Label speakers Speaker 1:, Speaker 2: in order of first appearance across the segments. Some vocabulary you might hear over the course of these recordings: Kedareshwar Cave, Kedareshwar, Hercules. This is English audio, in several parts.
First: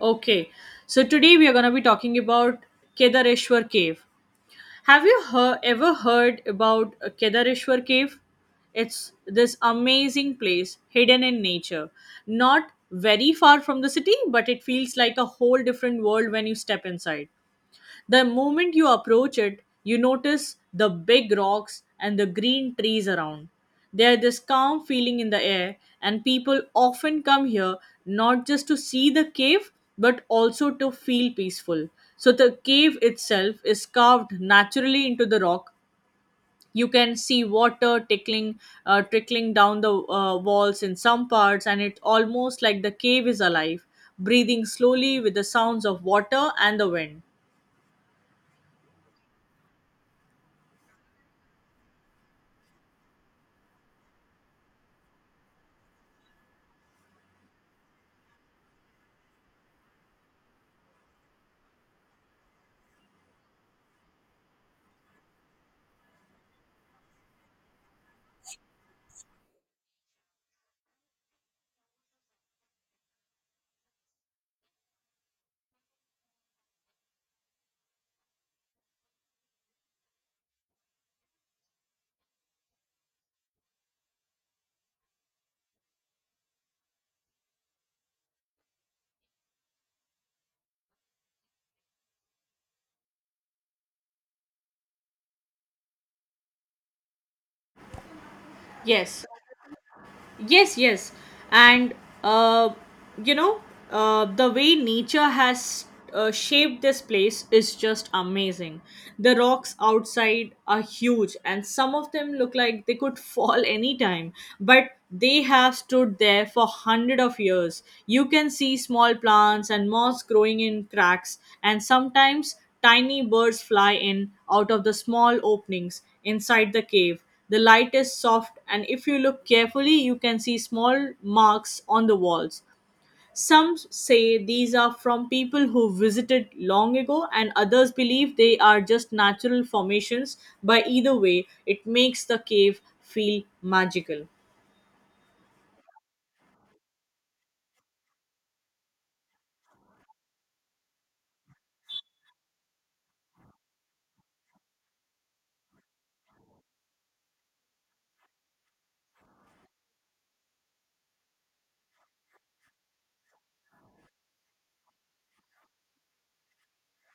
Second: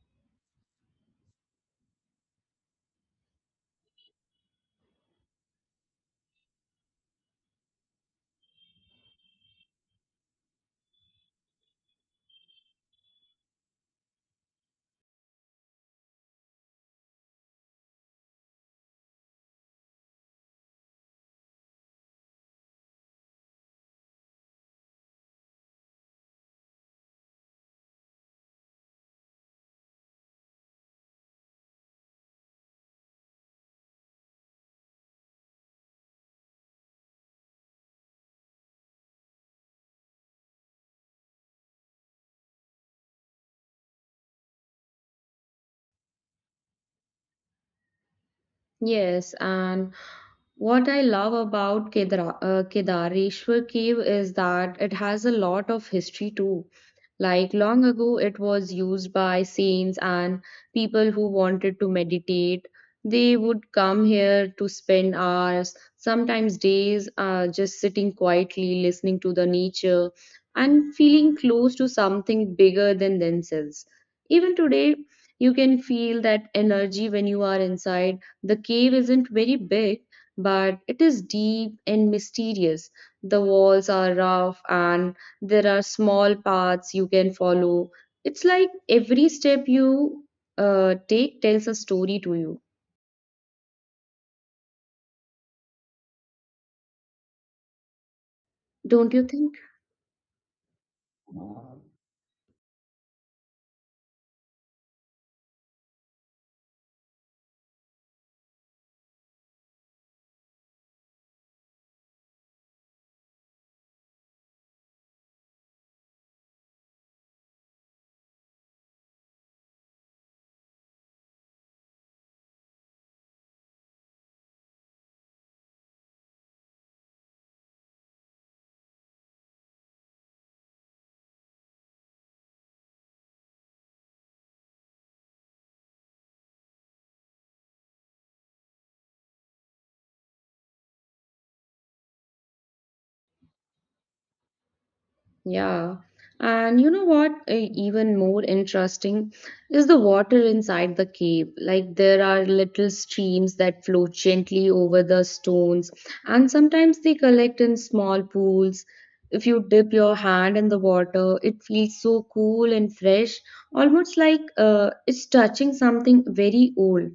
Speaker 1: Okay, so today we are going to be talking about Kedareshwar Cave. Have you ever heard about Kedareshwar Cave? It's this amazing place hidden in nature. Not very far from the city, but it feels like a whole different world when you step inside. The moment you approach it, you notice the big rocks and the green trees around. There's this calm feeling in the air, and people often come here not just to see the cave but also to feel peaceful. So, the cave itself is carved naturally into the rock. You can see water tickling, trickling down the walls in some parts, and it's almost like the cave is alive, breathing slowly with the sounds of water and the wind.
Speaker 2: Yes, and what I love about Kedareshwar cave is that it has a lot of history too. Like long ago, it was used by saints and people who wanted to meditate. They would come here to spend hours, sometimes days, just sitting quietly, listening to the nature, and feeling close to something bigger than themselves. Even today, you can feel that energy when you are inside. The cave isn't very big but it is deep and mysterious. The walls are rough and there are small paths you can follow. It's like every step you take tells a story to you, don't you
Speaker 1: Yes,
Speaker 2: think?
Speaker 1: yes. And, uh, you know, the way nature has shaped this place is just amazing. The rocks outside are huge, and some of them look like they could fall anytime, but they have stood there for hundred of years. You can see small plants and moss growing in cracks, and sometimes tiny birds fly in out of the small openings inside the cave. The light is soft, and if you look carefully, you can see small marks on the walls. Some say these are from people who visited long ago, and others believe they are just natural formations. By either way, it makes the cave feel magical.
Speaker 2: Yeah. And you know what? Even more interesting is the water inside the cave. Like there are little streams that flow gently over the stones, and sometimes they collect in small pools. If you dip your hand in the water, it feels so cool and fresh, almost like it's touching something very old.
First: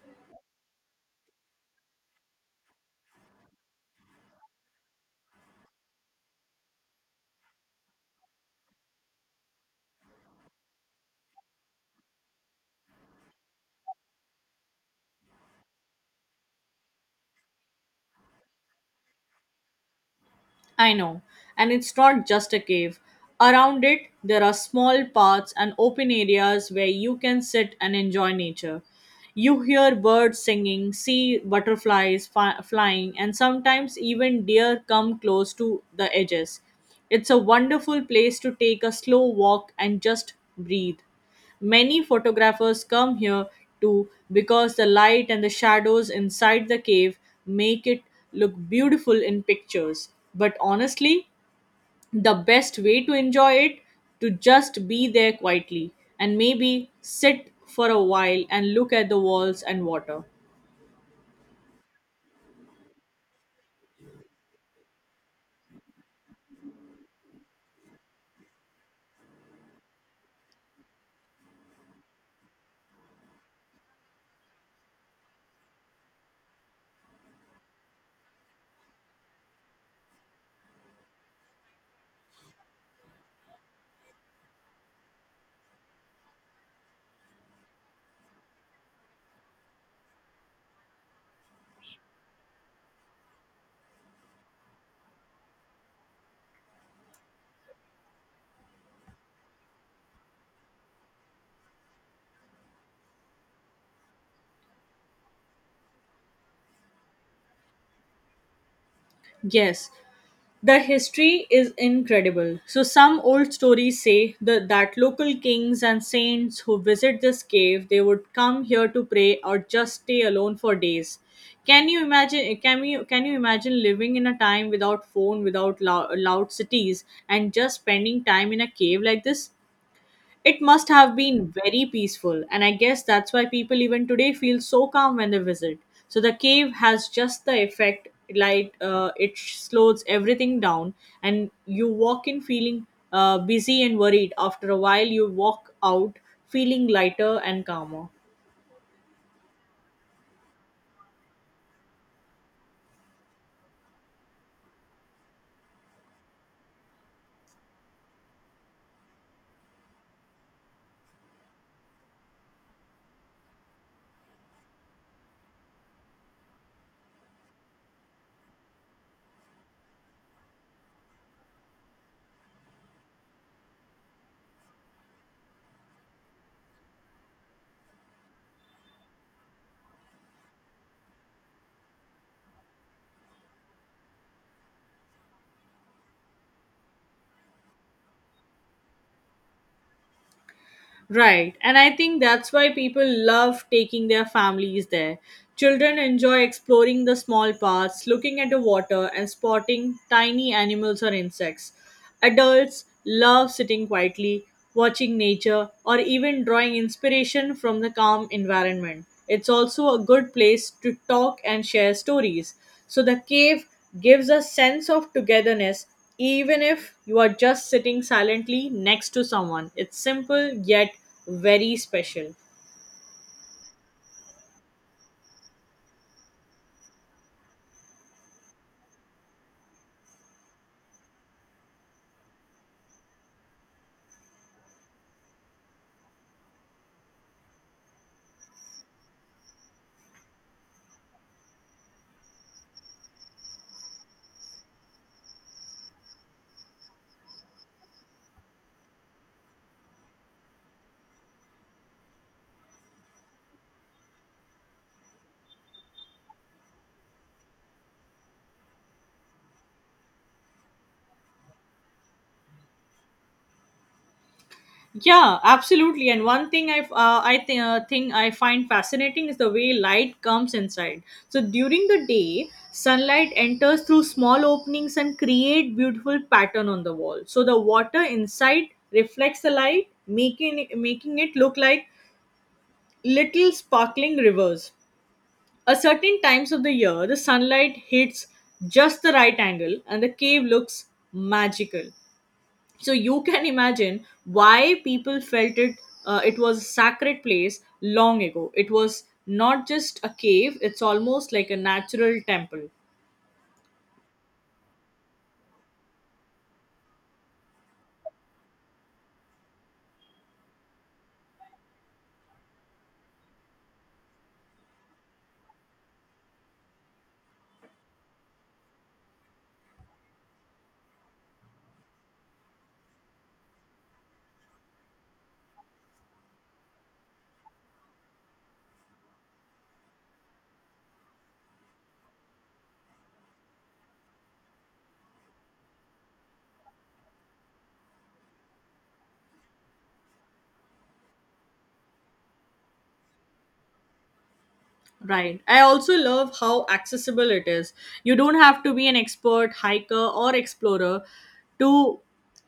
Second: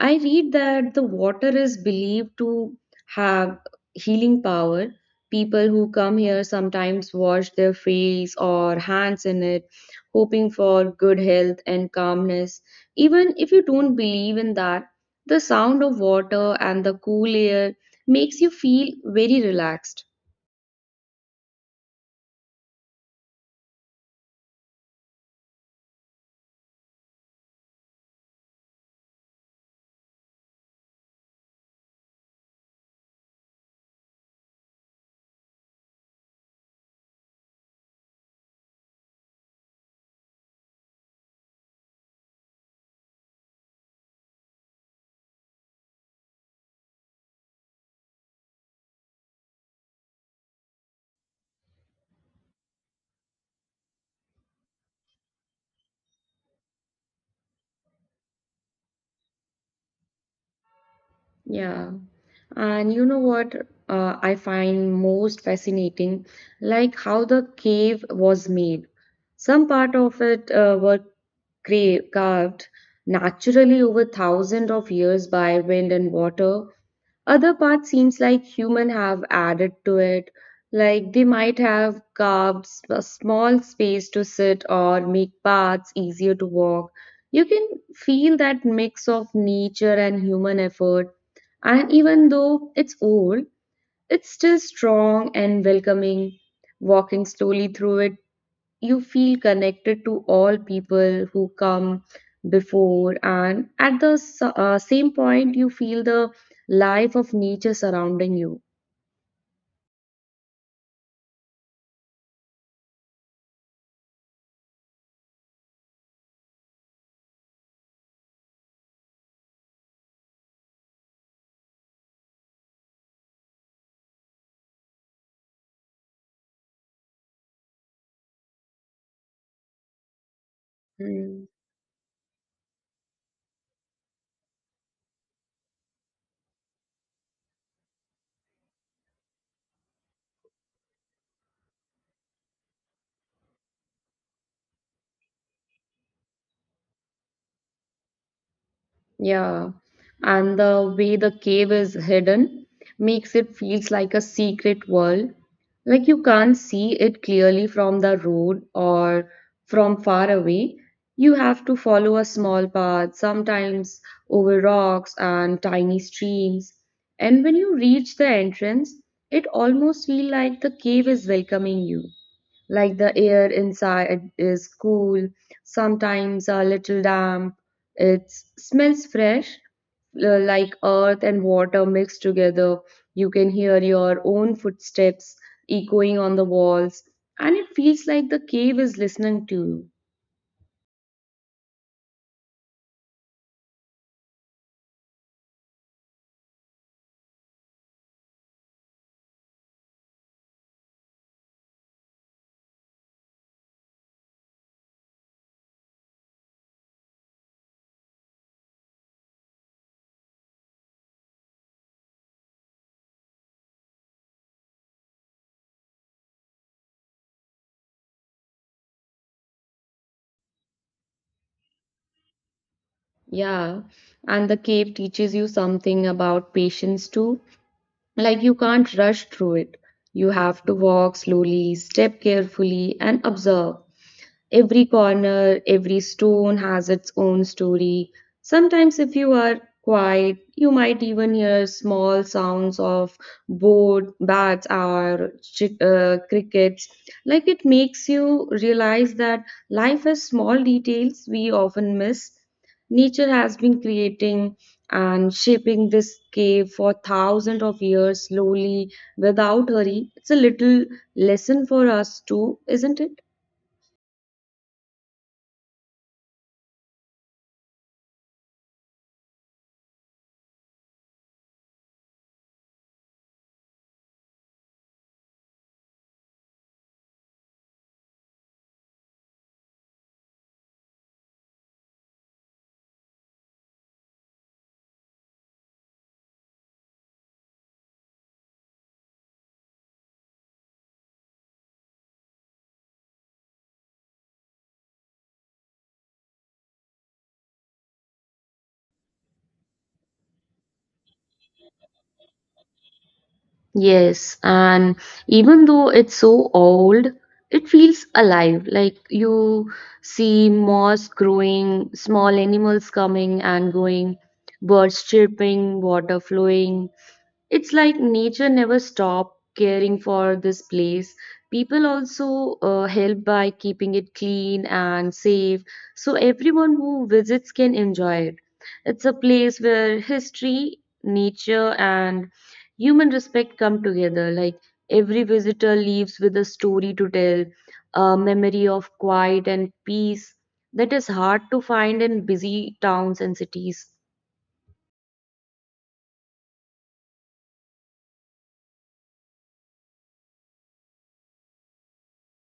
Speaker 2: I read that the water is believed to have healing power. People who come here sometimes wash their face or hands in it, hoping for good health and calmness. Even if you don't believe in that, the sound of water and the cool air makes you feel very relaxed.
Speaker 1: I know. And it's not just a cave. Around it, there are small paths and open areas where you can sit and enjoy nature. You hear birds singing, see butterflies flying, and sometimes even deer come close to the edges. It's a wonderful place to take a slow walk and just breathe. Many photographers come here too because the light and the shadows inside the cave make it look beautiful in pictures. But honestly, the best way to enjoy it to just be there quietly and maybe sit for a while and look at the walls and water.
Speaker 2: Yeah. And you know what, I find most fascinating? Like how the cave was made. Some part of it were carved naturally over thousands of years by wind and water, other part seems like human have added to it, like they might have carved a small space to sit or make paths easier to walk. You can feel that mix of nature and human effort. And even though it's old, it's still strong and welcoming. Walking slowly through it you feel connected to all people who come before and at the same point you feel the life of nature surrounding you.
Speaker 1: Yes, the history is incredible. So, some old stories say that local kings and saints who visit this cave they would come here to pray or just stay alone for days. Can you imagine? Can you imagine living in a time without phone, without loud cities, and just spending time in a cave like this? It must have
Speaker 2: Hmm.
Speaker 1: been very peaceful, and I guess that's why people even today feel so calm when they visit. So the cave has just the effect like it slows everything down, and you walk in feeling busy and worried. After a while, you walk out feeling lighter and calmer.
Speaker 2: Yeah, and the way the cave is hidden makes it feels like a secret world. Like you can't see it clearly from the road or from far away. You have to follow a small path, sometimes over rocks and tiny streams. And when you reach the entrance, it almost feels like the cave is welcoming you, like the air inside is cool, sometimes a little damp. It smells fresh, like earth and water mixed together. You can hear your own footsteps echoing on the walls, and it feels like the cave is listening to you.
Speaker 1: Right. And I think that's why people love taking their families there. Children enjoy exploring the small paths, looking at the water, and spotting tiny animals or insects. Adults love sitting quietly, watching nature, or even drawing inspiration from the calm environment. It's also a good place to talk and share stories. So the cave gives a sense of togetherness even if you are just sitting silently next to someone. It's simple yet very special.
Speaker 2: Yeah, and the cave teaches you something about patience too. Like you can't rush through it. You have to walk slowly, step carefully, and observe. Every corner, every stone has its own story. Sometimes, if you are quiet, you might even hear small sounds of boat, bats, or crickets. Like it makes you realize that life has small details we often miss. Nature has been creating and shaping this cave for thousands of years slowly without hurry. It's a little lesson for us too, isn't it?
Speaker 1: Yeah, absolutely. And one thing I think thing I find fascinating is the way light comes inside. So during the day, sunlight enters through small openings and create beautiful pattern on the wall. So the water inside reflects the light, making it look like little sparkling rivers. A certain times of the year, the sunlight hits just the right angle and the cave looks magical. So you can imagine why people felt it. It was a sacred place long ago. It was not just a cave; it's almost like a natural temple.
Speaker 2: Yes, and even though it's so old, it feels alive. Like you see moss growing, small animals coming and going, birds chirping, water flowing, it's like nature never stopped caring for this place. People also help by keeping it clean and safe, so everyone who visits can enjoy it. It's a place where history, nature, and human respect come together, like every visitor leaves with a story to tell, a memory of quiet and peace that is hard to find in busy towns and cities.
Speaker 1: Right. I also love how accessible it is. You don't have to be an expert hiker or explorer to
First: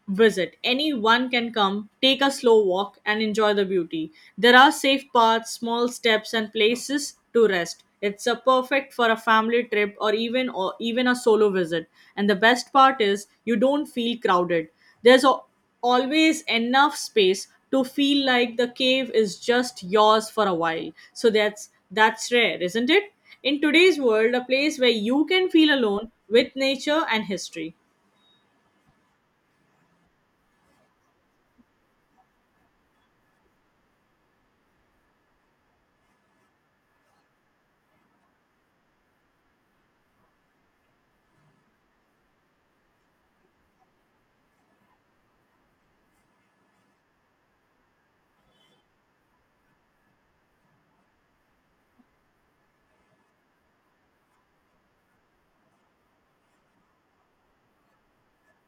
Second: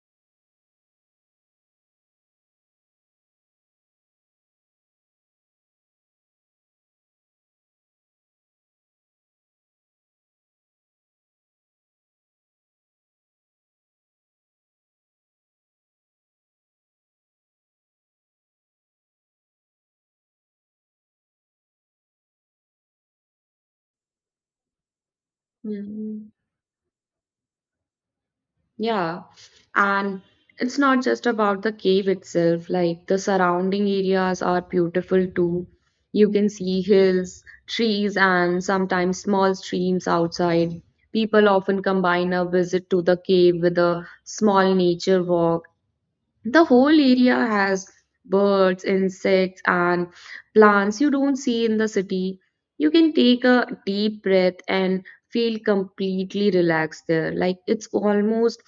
Speaker 1: visit. Anyone can come, take a slow walk, and enjoy the beauty. There are safe paths, small steps, and places to rest. It's a perfect for a family trip or even a solo visit. And the best part is you don't feel crowded. There's a, Always enough space to feel like the cave is just yours for a while. So that's rare, isn't it? In today's world, a place where you can feel
Speaker 2: Yeah.
Speaker 1: alone with nature and history.
Speaker 2: Yeah, and it's not just about the cave itself, like the surrounding areas are beautiful too. You can see hills, trees, and sometimes small streams outside. People often combine a visit to the cave with a small nature walk. The whole area has birds, insects, and plants you don't see in the city. You can take a deep breath and feel completely relaxed there. Like it's almost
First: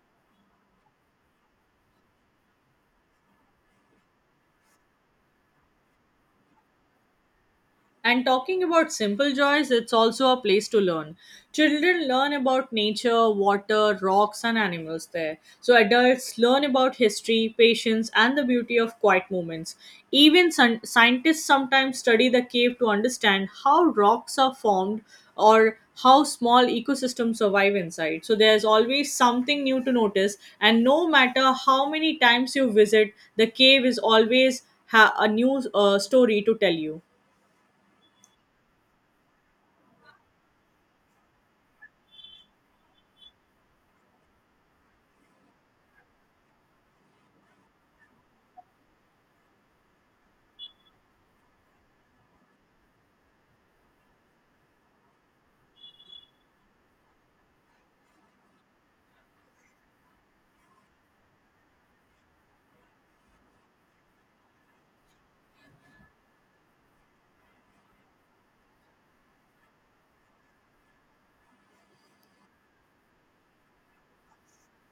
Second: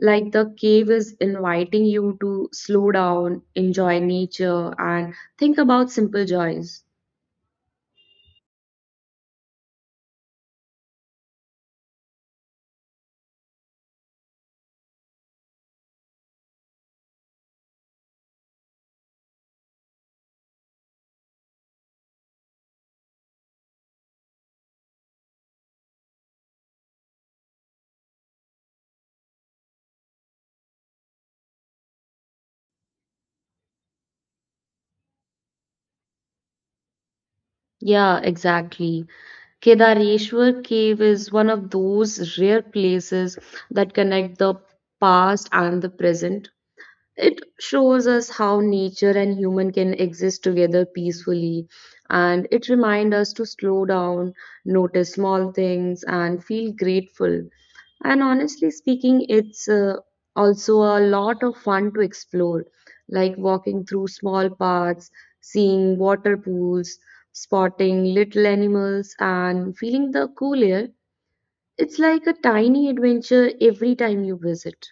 Speaker 2: like the cave is inviting you to slow down, enjoy nature, and think about simple joys.
Speaker 1: And talking about simple joys, it's also a place to learn. Children learn about nature, water, rocks, and animals there. So adults learn about history, patience, and the beauty of quiet moments. Even scientists sometimes study the cave to understand how rocks are formed or how small ecosystems survive inside. So there's always something new to notice, and no matter how many times you visit, the cave is always a new story to tell you.
Speaker 2: Yeah, exactly. Kedareshwar Cave is one of those rare places that connect the past and the present. It shows us how nature and human can exist together peacefully, and it reminds us to slow down, notice small things, and feel grateful. And honestly speaking, it's also a lot of fun to explore, like walking through small paths, seeing water pools, spotting little animals, and feeling the cool air. It's like a tiny adventure every time you visit.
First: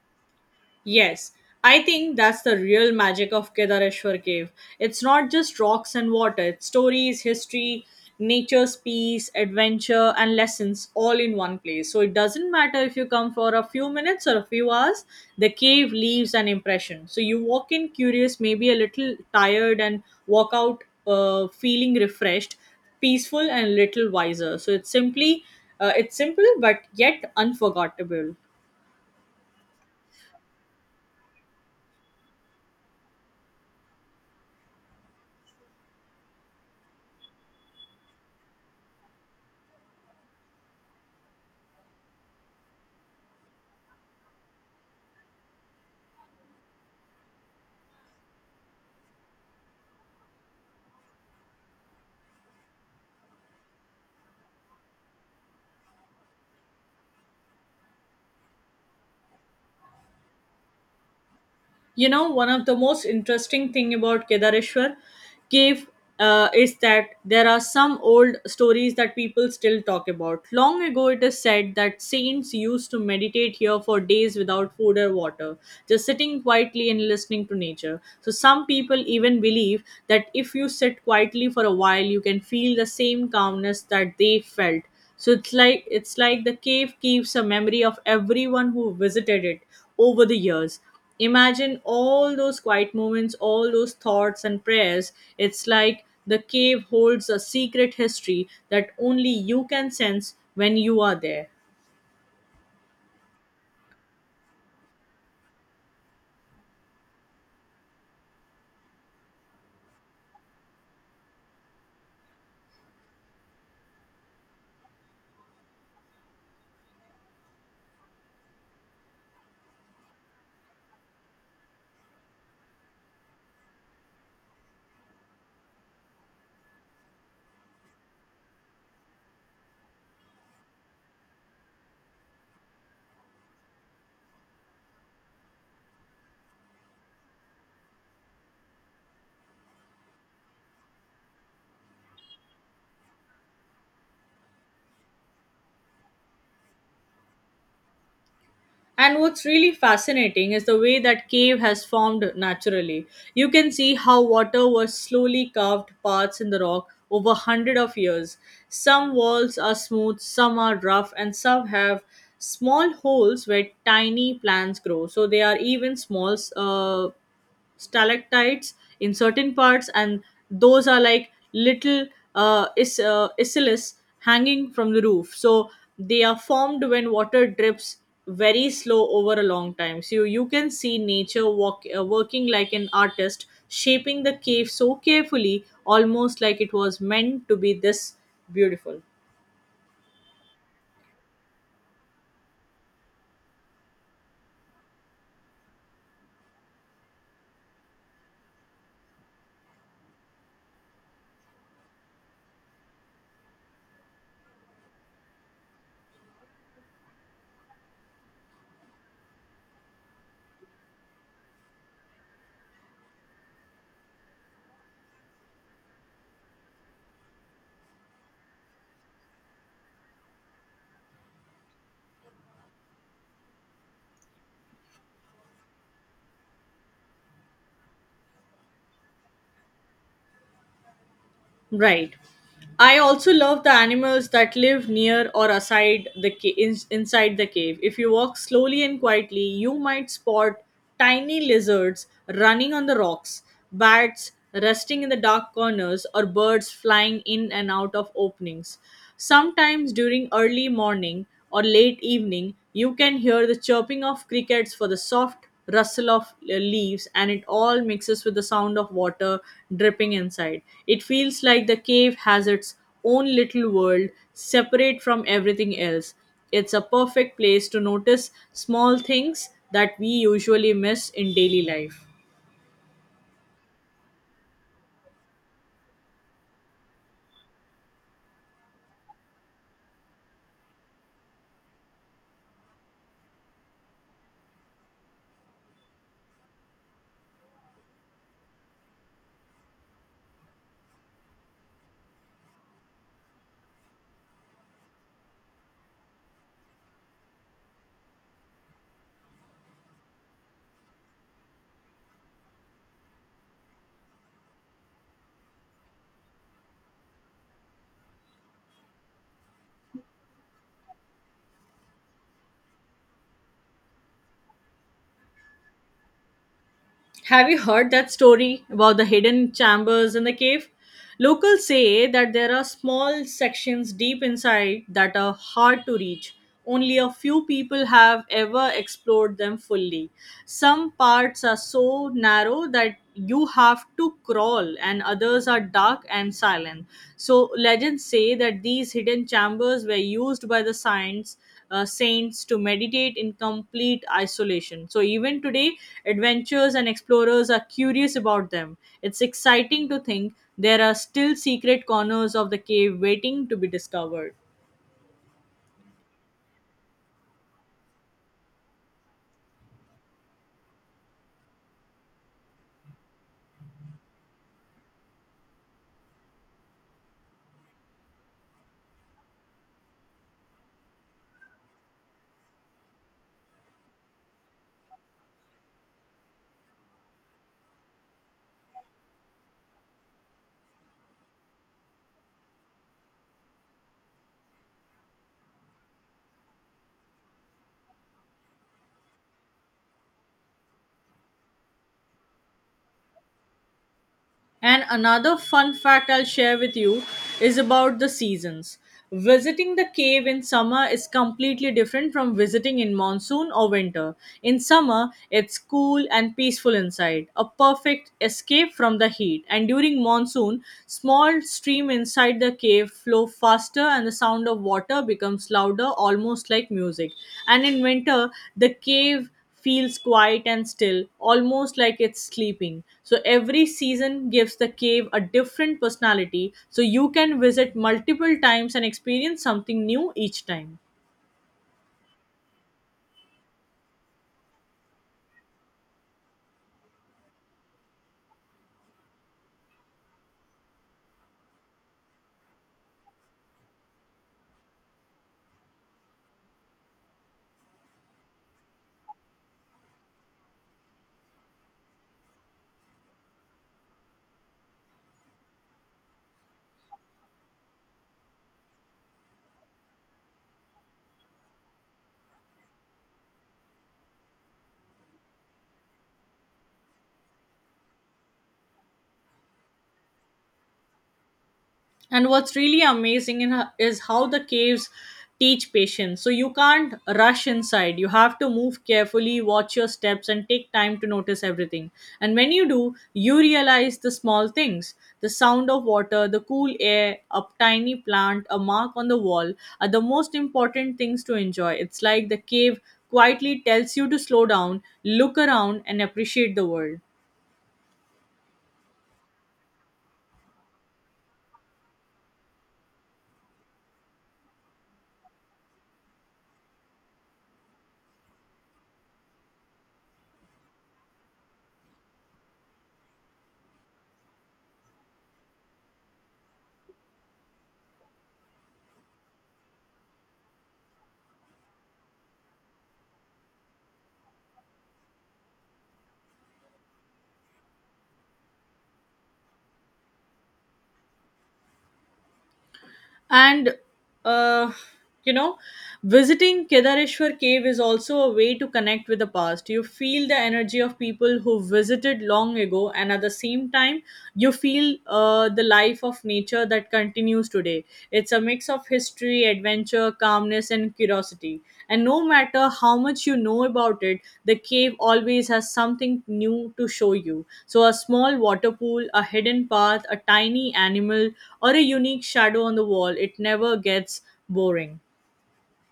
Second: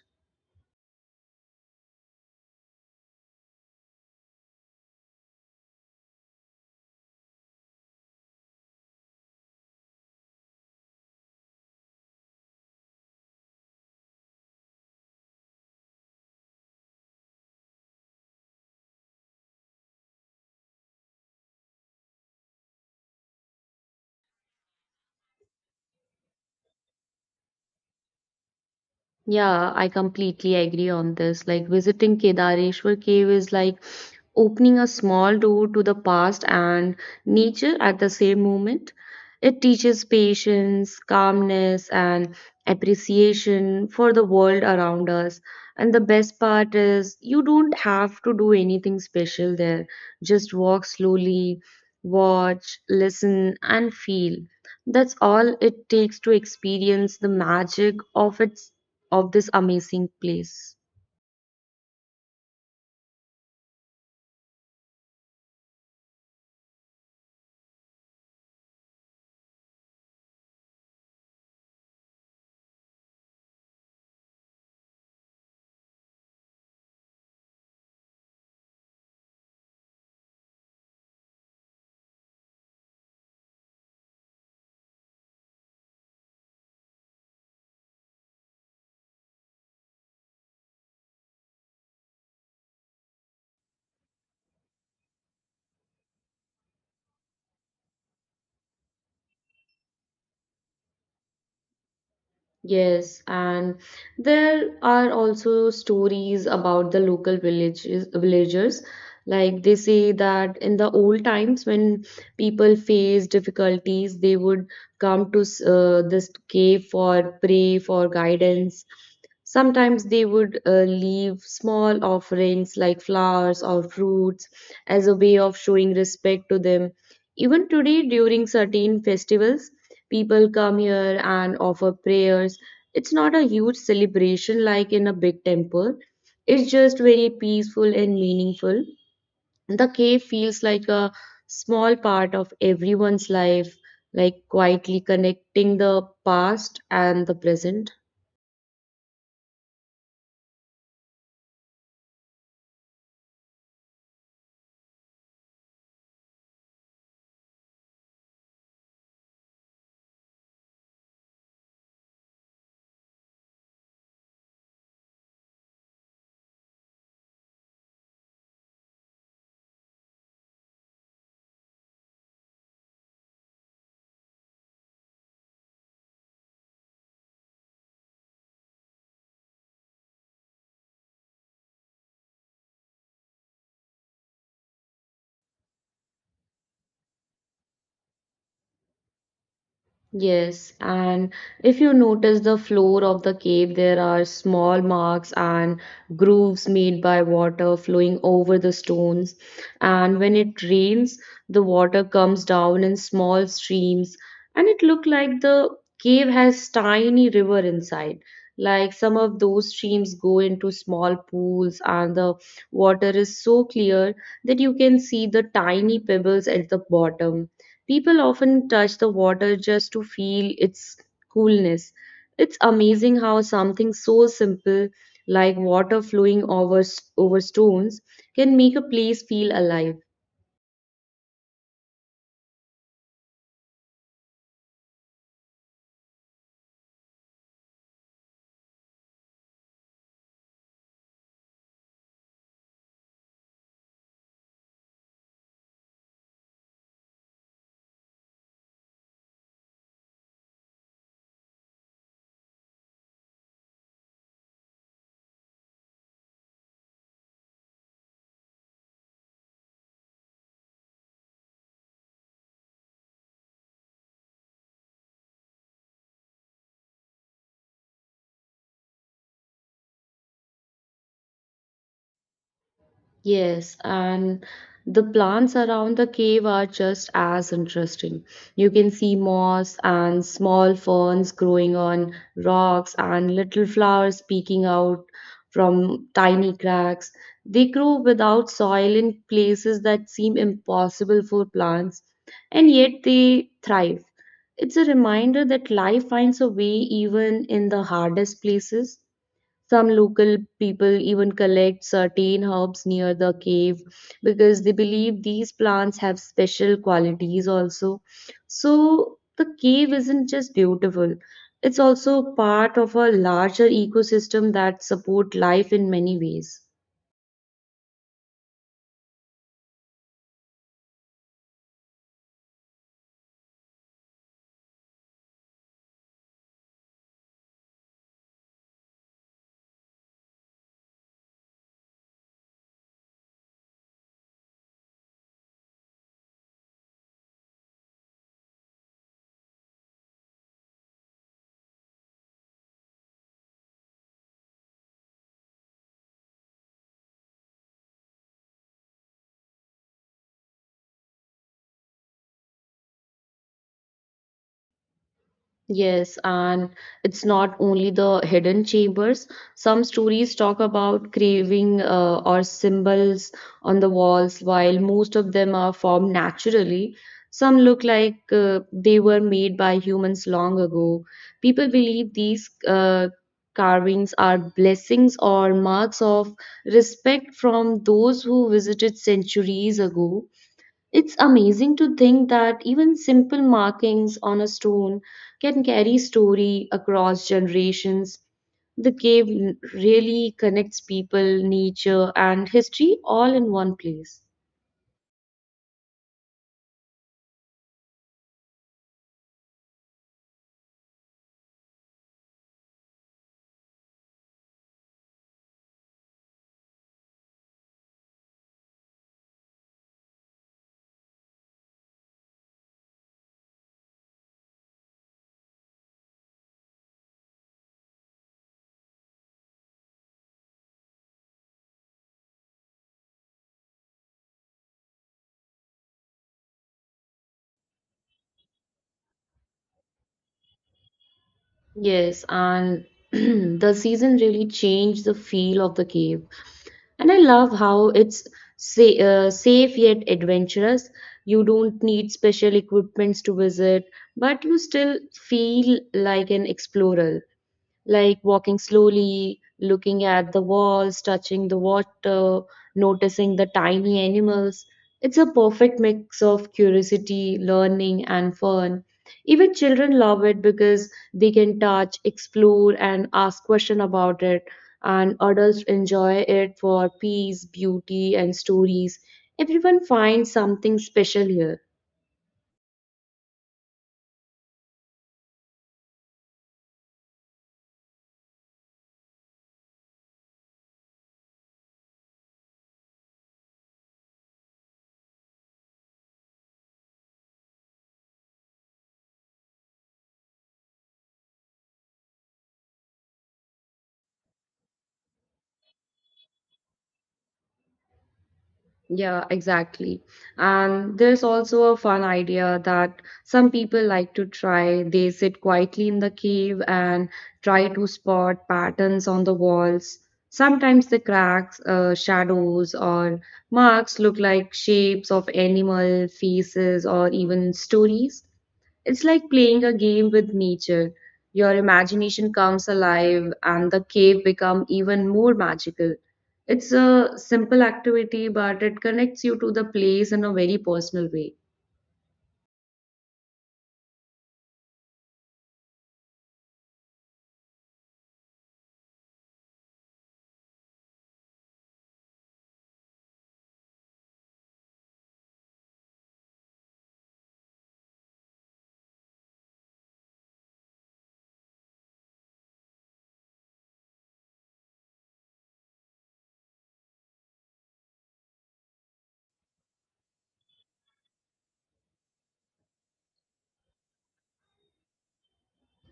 Speaker 1: Yes, I think that's the real magic of Kedareshwar Cave. It's not just rocks and water, it's stories, history, nature's peace, adventure, and lessons all in one place. So it doesn't matter if you come for a few minutes or a few hours, the cave leaves an impression. So you walk in curious, maybe a little tired, and walk out feeling refreshed, peaceful, and a little wiser. So it's simple but yet unforgettable.
Speaker 2: Yeah, I completely agree on this. Like visiting Kedareshwar cave is like opening a small door to the past and nature at the same moment. It teaches patience, calmness, and appreciation for the world around us. And the best part is you don't have to do anything special there. Just walk slowly, watch, listen, and feel. That's all it takes to experience the magic of it of this amazing place.
Speaker 1: You know, one of the most interesting thing about Kedareshwar cave is that there are some old stories that people still talk about. Long ago it is said that saints used to meditate here for days without food or water, just sitting quietly and listening to nature. So some people even believe that if you sit quietly for a while you can feel the same calmness that they felt. So it's like the cave keeps a memory of everyone who visited it over the years. Imagine all those quiet moments, all those thoughts and prayers. It's like the cave holds a secret history that only you can sense when you are there.
Speaker 2: Yes, and there are also stories about the local villages, villagers. Like they say that in the old times, when people faced difficulties, they would come to this cave for pray for guidance. Sometimes they would leave small offerings like flowers or fruits as a way of showing respect to them. Even today, during certain festivals, people come here and offer prayers. It's not a huge celebration like in a big temple, it's just very peaceful and meaningful. The cave feels like a small part of everyone's life, like quietly connecting the past and the present.
Speaker 1: And what's really fascinating is the way that cave has formed naturally. You can see how water was slowly carved paths in the rock over hundred of years. Some walls are smooth, some are rough, and some have small holes where tiny plants grow. So they are even small stalactites in certain parts, and those are like little isillus hanging from the roof. So they are formed when water drips very slow over a long time. So you can see nature working like an artist, shaping the cave so carefully, almost like it was meant to be this beautiful.
Speaker 2: Yes, and if you notice the floor of the cave, there are small marks and grooves made by water flowing over the stones. And when it rains, the water comes down in small streams, and it looked like the cave has tiny river inside. Like some of those streams go into small pools, and the water is so clear that you can see the tiny pebbles at the bottom. People often touch the water just to feel its coolness. It's amazing how something so simple like water flowing over stones can make a place feel alive.
Speaker 1: Right. I also love the animals that live near or aside the inside the cave. If you walk slowly and quietly, you might spot tiny lizards running on the rocks, bats resting in the dark corners, or birds flying in and out of openings. Sometimes during early morning, or late evening, you can hear the chirping of crickets for the soft rustle of leaves, and it all mixes with the sound of water dripping inside. It feels like the cave has its own little world separate from everything else. It's a perfect place to notice small things that we usually miss in daily life.
Speaker 2: Yes, and the plants around the cave are just as interesting. You can see moss and small ferns growing on rocks and little flowers peeking out from tiny cracks. They grow without soil in places that seem impossible for plants, and yet they thrive. It's a reminder that life finds a way even in the hardest places. Some local people even collect certain herbs near the cave because they believe these plants have special qualities also. So the cave isn't just beautiful, it's also part of a larger ecosystem that support life in many ways.
Speaker 1: Have you heard that story about the hidden chambers in the cave? Locals say that there are small sections deep inside that are hard to reach. Only a few people have ever explored them fully. Some parts are so narrow that you have to crawl, and others are dark and silent. So, legends say that these hidden chambers were used by the science saints to meditate in complete isolation. So, even today, adventurers and explorers are curious about them. It's exciting to think there are still secret corners of the cave waiting to be discovered.
Speaker 2: Yes, and it's not only the hidden chambers. Some stories talk about craving or symbols on the walls, while most of them are formed naturally. Some look like they were made by humans long ago. People believe these carvings are blessings or marks of respect from those who visited centuries ago. It's amazing to think that even simple markings on a stone can carry story across generations. The cave really connects people, nature, and history all in one place.
Speaker 1: And another fun fact I'll share with you is about the seasons. Visiting the cave in summer is completely different from visiting in monsoon or winter. In summer, it's cool and peaceful inside, a perfect escape from the heat. And during monsoon, small stream inside the cave flow faster and the sound of water becomes louder almost like music. And in winter, the cave feels quiet and still, almost like it's sleeping. So every season gives the cave a different personality, so you can visit multiple times and experience something new each time.
Speaker 2: Yes, and the season really changed the feel of the cave. And I love how it's safe yet adventurous. You don't need special equipments to visit, but you still feel like an explorer, like walking slowly, looking at the walls, touching the water, noticing the tiny animals. It's a perfect mix of curiosity, learning, and fun. Even children love it because they can touch, explore, and ask questions about it. And adults enjoy it for peace, beauty, and stories. Everyone finds something special here.
Speaker 1: And what's really amazing in her is how the caves teach patience. So you can't rush inside. You have to move carefully, watch your steps, and take time to notice everything. And when you do, you realize the small things, the sound of water, the cool air, a tiny plant, a mark on the wall are the most important things to enjoy. It's like the cave quietly tells you to slow down, look around, and appreciate the world.
Speaker 2: Yeah, exactly. And there's also a fun idea that some people like to try. They sit quietly in the cave and try to spot patterns on the walls. Sometimes the cracks, shadows, or marks look like shapes of animal faces or even stories. It's like playing a game with nature. Your imagination comes alive and the cave become even more magical. It's a simple activity, but it connects you to the place in a very personal way.
Speaker 1: And uh, you know visiting kedareshwar Cave is also a way to connect with the past. You feel the energy of people who visited long ago, and at the same time you feel the life of nature that continues today. It's a mix of history, mystery, adventure, calmness, and curiosity. And no matter how much you know about it, the cave always has something new to show you. So, a small water pool, a hidden path, a tiny animal, or a unique shadow on the wall, it never gets boring.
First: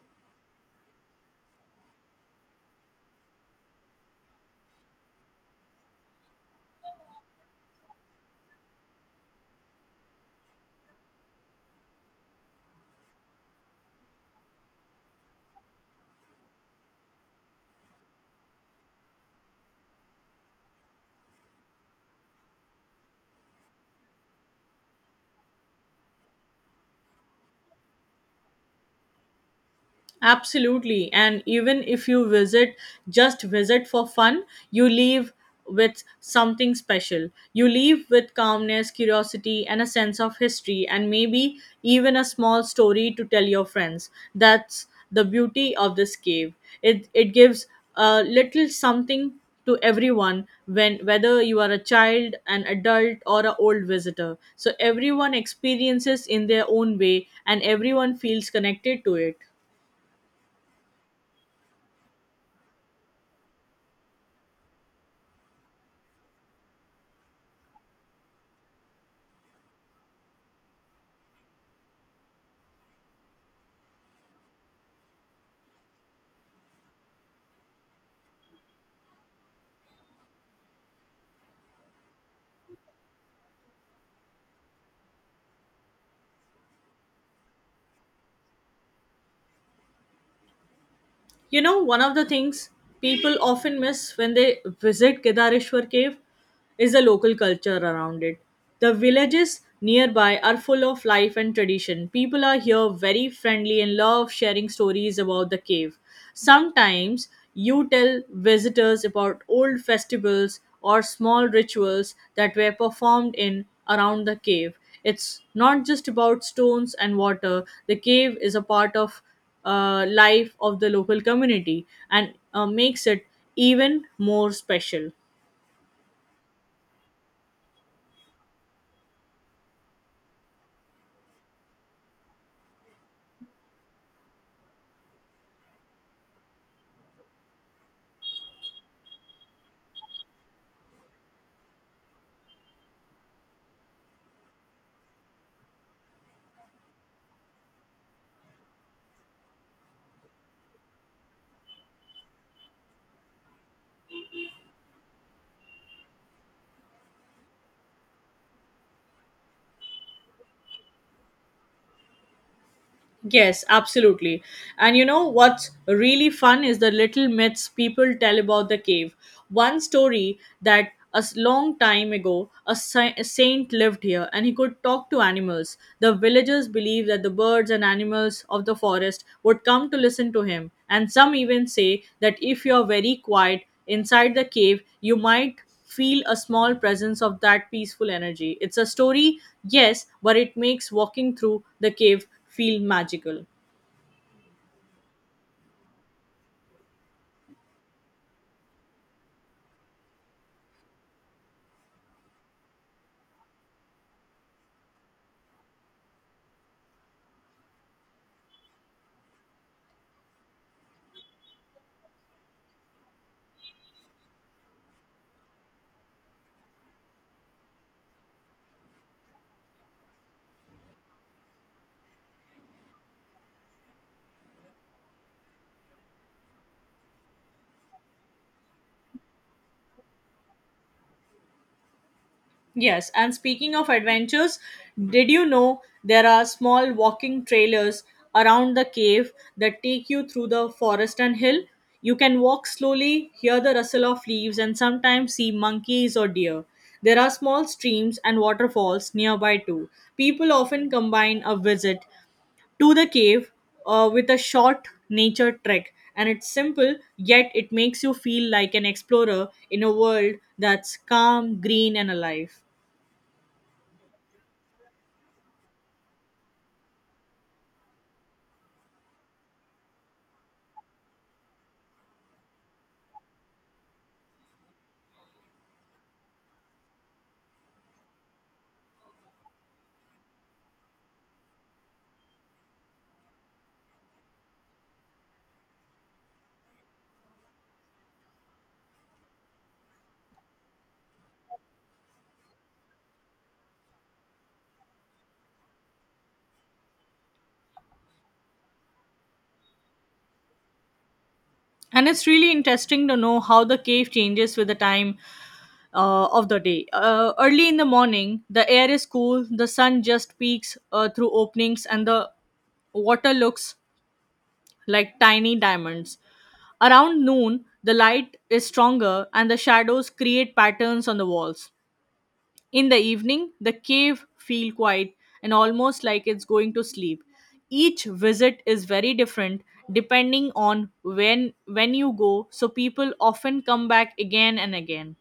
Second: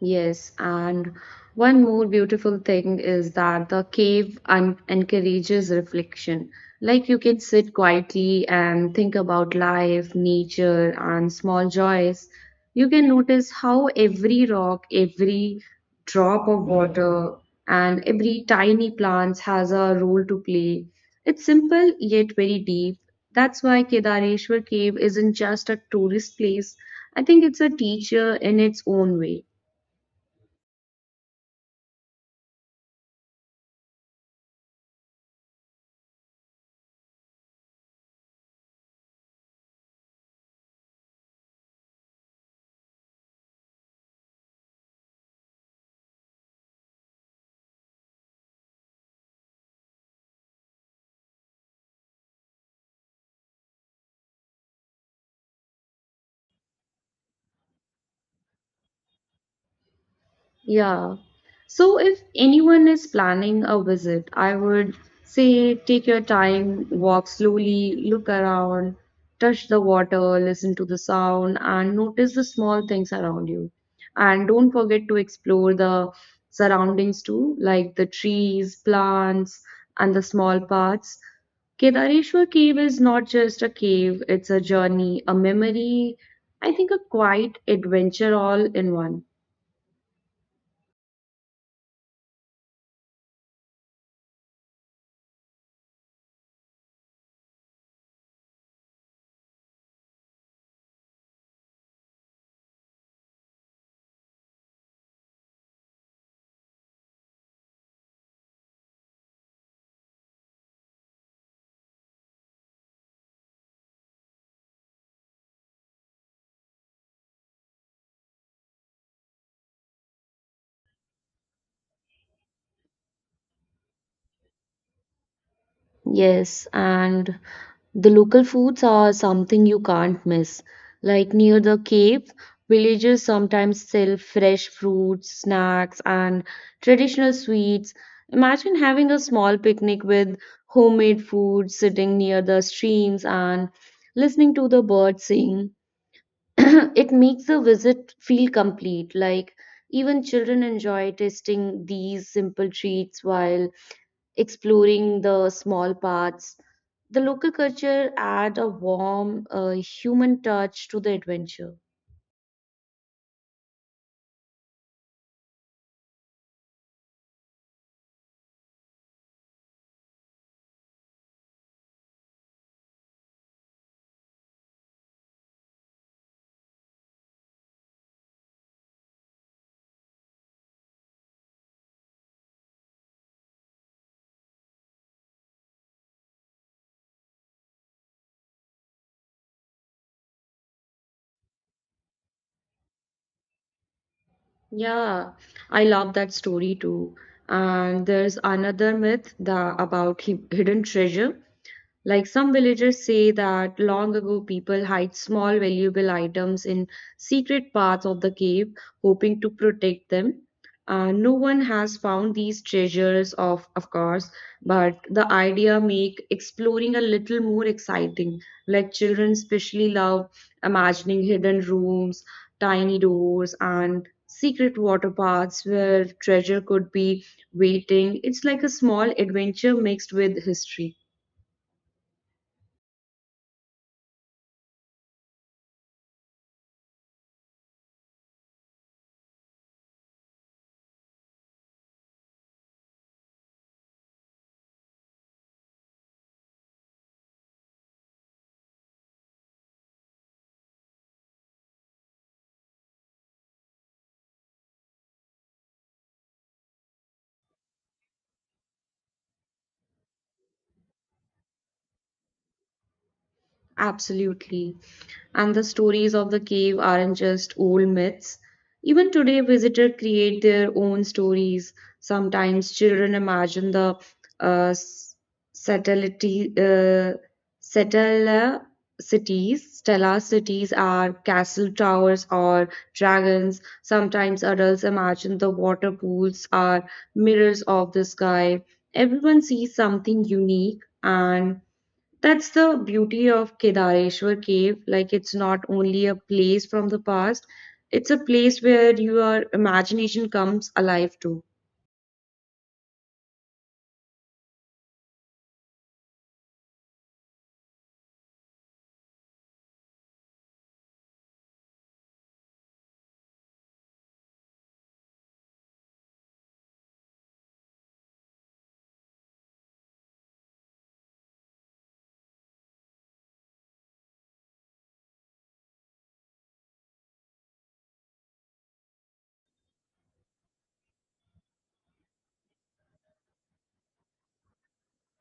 Speaker 2: Yes, and one more beautiful thing is that the cave encourages reflection. Like you can sit quietly and think about life, nature, and small joys. You can notice how every rock, every drop of water, and every tiny plant has a role to play. It's simple yet very deep. That's why Kedareshwar Cave isn't just a tourist place. I think it's a teacher in its own way.
Speaker 1: Absolutely. And even if you visit, just visit for fun, you leave with something special. You leave with calmness, curiosity, and a sense of history, and maybe even a small story to tell your friends. That's the beauty of this cave. It gives a little something to everyone, when whether you are a child, an adult, or an old visitor, so everyone experiences in their own way and everyone feels connected to it.
Speaker 2: Yeah. So if anyone is planning a visit, I would say take your time, walk slowly, look around, touch the water, listen to the sound, and notice the small things around you. And don't forget to explore the surroundings too, like the trees, plants, and the small paths. Kedareshwar Cave is not just a cave, it's a journey, a memory, I think a quiet adventure all in one.
Speaker 1: You know, one of the things people often miss when they visit Kedareshwar Cave is the local culture around it. The villages nearby are full of life and tradition. People are here very friendly and love sharing stories about the cave. Sometimes you tell visitors about old festivals or small rituals that were performed in around the cave. It's not just about stones and water. The cave is a part of life of the local community, and makes it even more special.
Speaker 2: Yes, and the local foods are something you can't miss. Like near the Cape, villagers sometimes sell fresh fruits, snacks, and traditional sweets. Imagine having a small picnic with homemade food, sitting near the streams, and listening to the birds sing. It makes the visit feel complete. Like even children enjoy tasting these simple treats while exploring the small parts. The local culture add a warm human touch to the adventure.
Speaker 1: Yes, absolutely. And you know what's really fun is the little myths people tell about the cave. One story that long time ago, a saint lived here and he could talk to animals. The villagers believed that the birds and animals of the forest would come to listen to him. And some even say that if you're very quiet inside the cave, you might feel a small presence of that peaceful energy. It's a story, yes, but it makes walking through the cave feel magical.
Speaker 2: Yeah, I love that story too. And there's another myth that about hidden treasure. Like some villagers say that long ago people hide small valuable items in secret parts of the cave, hoping to protect them. No one has found these treasures of course, but the idea make exploring a little more exciting. Like children especially love imagining hidden rooms, tiny doors, and secret water paths where treasure could be waiting. It's like a small adventure mixed with history.
Speaker 1: Yes, and speaking of adventures, did you know there are small walking trailers around the cave that take you through the forest and hill? You can walk slowly, hear the rustle of leaves, and sometimes see monkeys or deer. There are small streams and waterfalls nearby too. People often combine a visit to the cave with a short nature trek. And it's simple, yet it makes you feel like an explorer in a world that's calm, green, and alive.
Speaker 2: Absolutely. And the stories of the cave aren't just old myths. Even today, visitors create their own stories. Sometimes children imagine the uh, s- satellite, uh, satellite cities, stellar cities are castle towers or dragons. Sometimes adults imagine the water pools are mirrors of the sky. Everyone sees something unique and that's the beauty of Kedareshwar Cave. Like, it's not only a place from the past, it's a place where your imagination comes alive too.
Speaker 1: And it's really interesting to know how the cave changes with the time of the day. Early in the morning, the air is cool, the sun just peeks through openings, and the water looks like tiny diamonds. Around noon, the light is stronger and the shadows create patterns on the walls. In the evening, the cave feel quiet and almost like it's going to sleep. Each visit is very different, depending on when you go, so people often come back again and again.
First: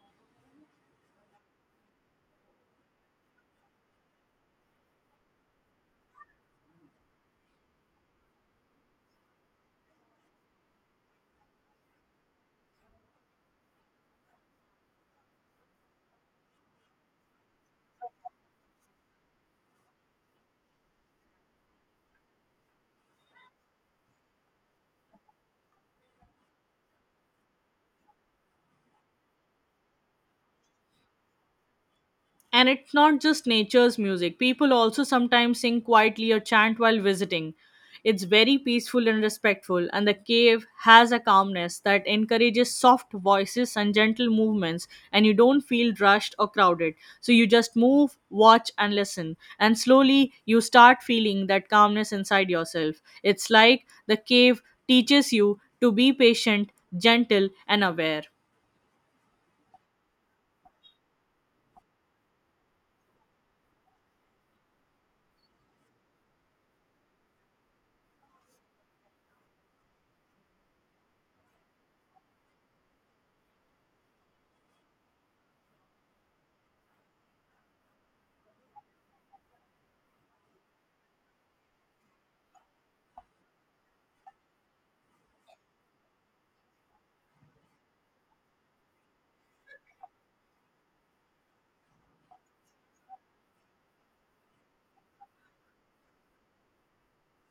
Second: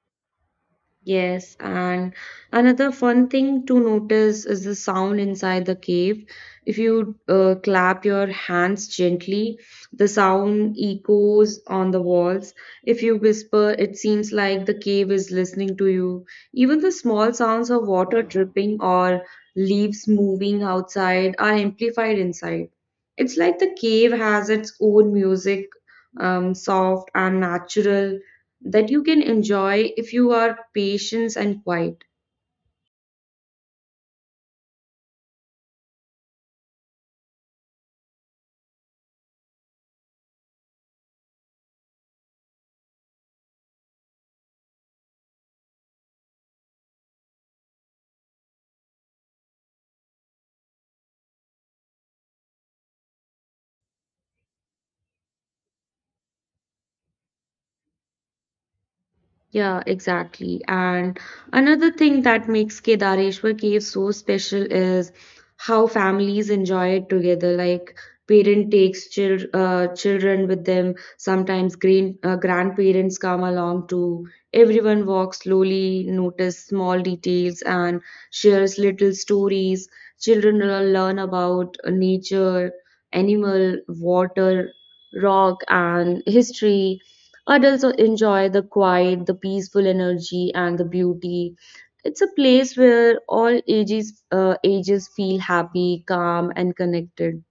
Speaker 2: Yes, and another fun thing to notice is the sound inside the cave. If you clap your hands gently, the sound echoes on the walls. If you whisper, it seems like the cave is listening to you. Even the small sounds of water dripping or leaves moving outside are amplified inside. It's like the cave has its own music, soft and natural that you can enjoy if you are patient and quiet.
Speaker 1: And it's not just nature's music. People also sometimes sing quietly or chant while visiting. It's very peaceful and respectful, and the cave has a calmness that encourages soft voices and gentle movements, and you don't feel rushed or crowded. So you just move, watch, and listen. And slowly you start feeling that calmness inside yourself. It's like the cave teaches you to be patient, gentle, and aware.
Speaker 2: Yeah, exactly. And another thing that makes Kedareshwar Cave so special is how families enjoy it together. Like parent takes children with them. Sometimes grandparents come along too. Everyone walks slowly, notice small details, and shares little stories. Children will learn about nature, animal, water, rock, and history. Adults enjoy the quiet, the peaceful energy, and the beauty. It's a place where all ages feel happy, calm, and connected.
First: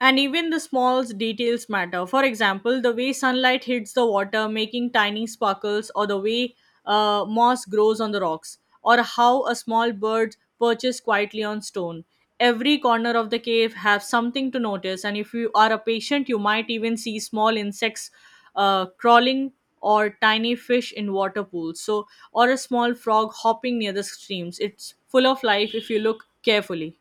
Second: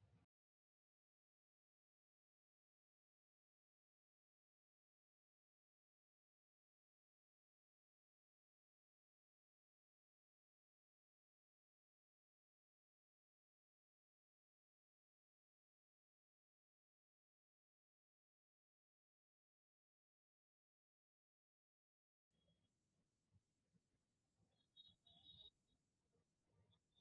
Speaker 1: And even the small details matter. For example, the way sunlight hits the water, making tiny sparkles, or the way moss grows on the rocks, or how a small bird perches quietly on stone. Every corner of the cave has something to notice, and if you are a patient, you might even see small insects crawling, or tiny fish in water pools. So, or a small frog hopping near the streams. It's full of life if you look carefully.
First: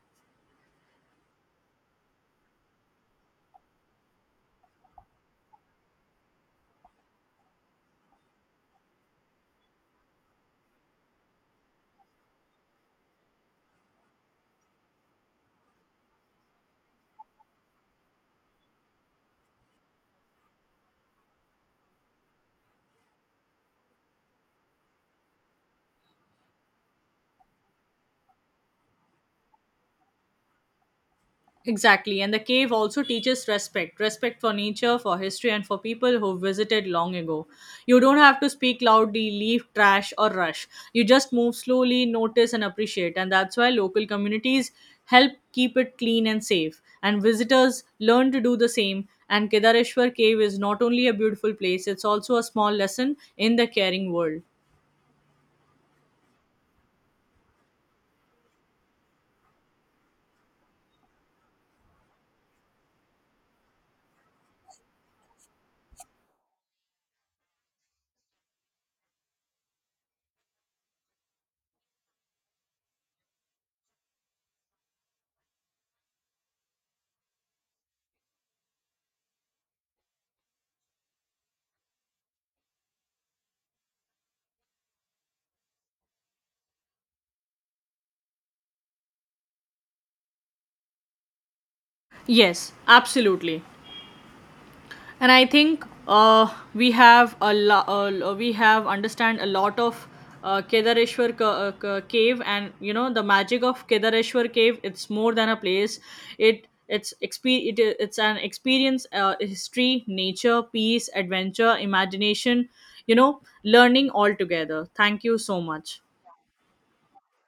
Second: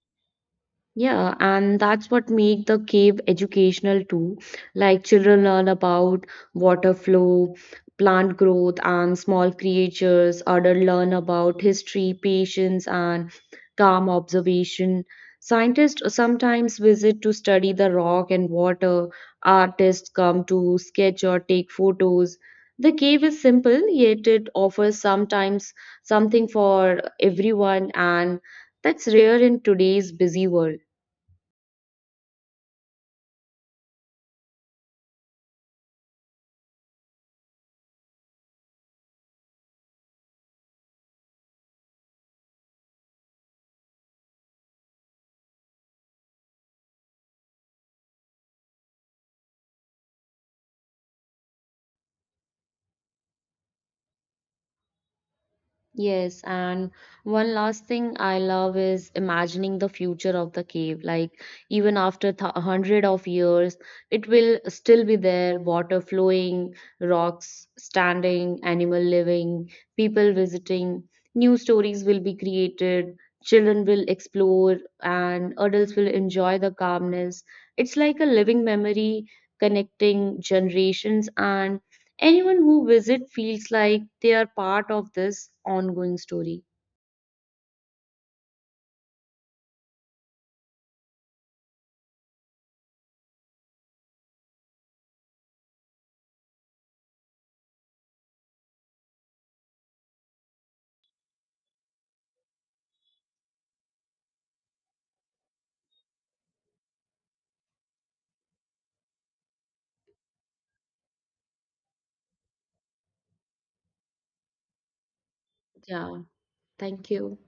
Speaker 2: Yeah, and that's what make the cave educational too. Like children learn about water flow, plant growth, and small creatures. Adults learn about history, patience, and calm observation. Scientists sometimes visit to study the rock and water. Artists come to sketch or take photos. The cave is simple, yet it offers sometimes something for everyone, and that's rare in today's busy world.
Speaker 1: Exactly, and the cave also teaches respect for nature, for history, and for people who visited long ago. You don't have to speak loudly, leave trash, or rush. You just move slowly, notice, and appreciate. And that's why local communities help keep it clean and safe. And visitors learn to do the same. And Kedareshwar Cave is not only a beautiful place, it's also a small lesson in the caring world.
Speaker 2: Yes, and one last thing I love is imagining the future of the cave. Like even after a hundred of years, it will still be there, water flowing, rocks standing, animal living, people visiting, new stories will be created, children will explore, and adults will enjoy the calmness. It's like a living memory connecting generations and anyone who visits feels like they are part of this ongoing story.
Speaker 1: Yes, absolutely. And I think we have understand a lot of cave. And you know, the magic of Kedareshwar Cave, it's more than a place. It it's expe- it, i- it's an experience. History, nature, peace, adventure, imagination, learning all together. Thank you so much.
Speaker 2: Yeah, thank you.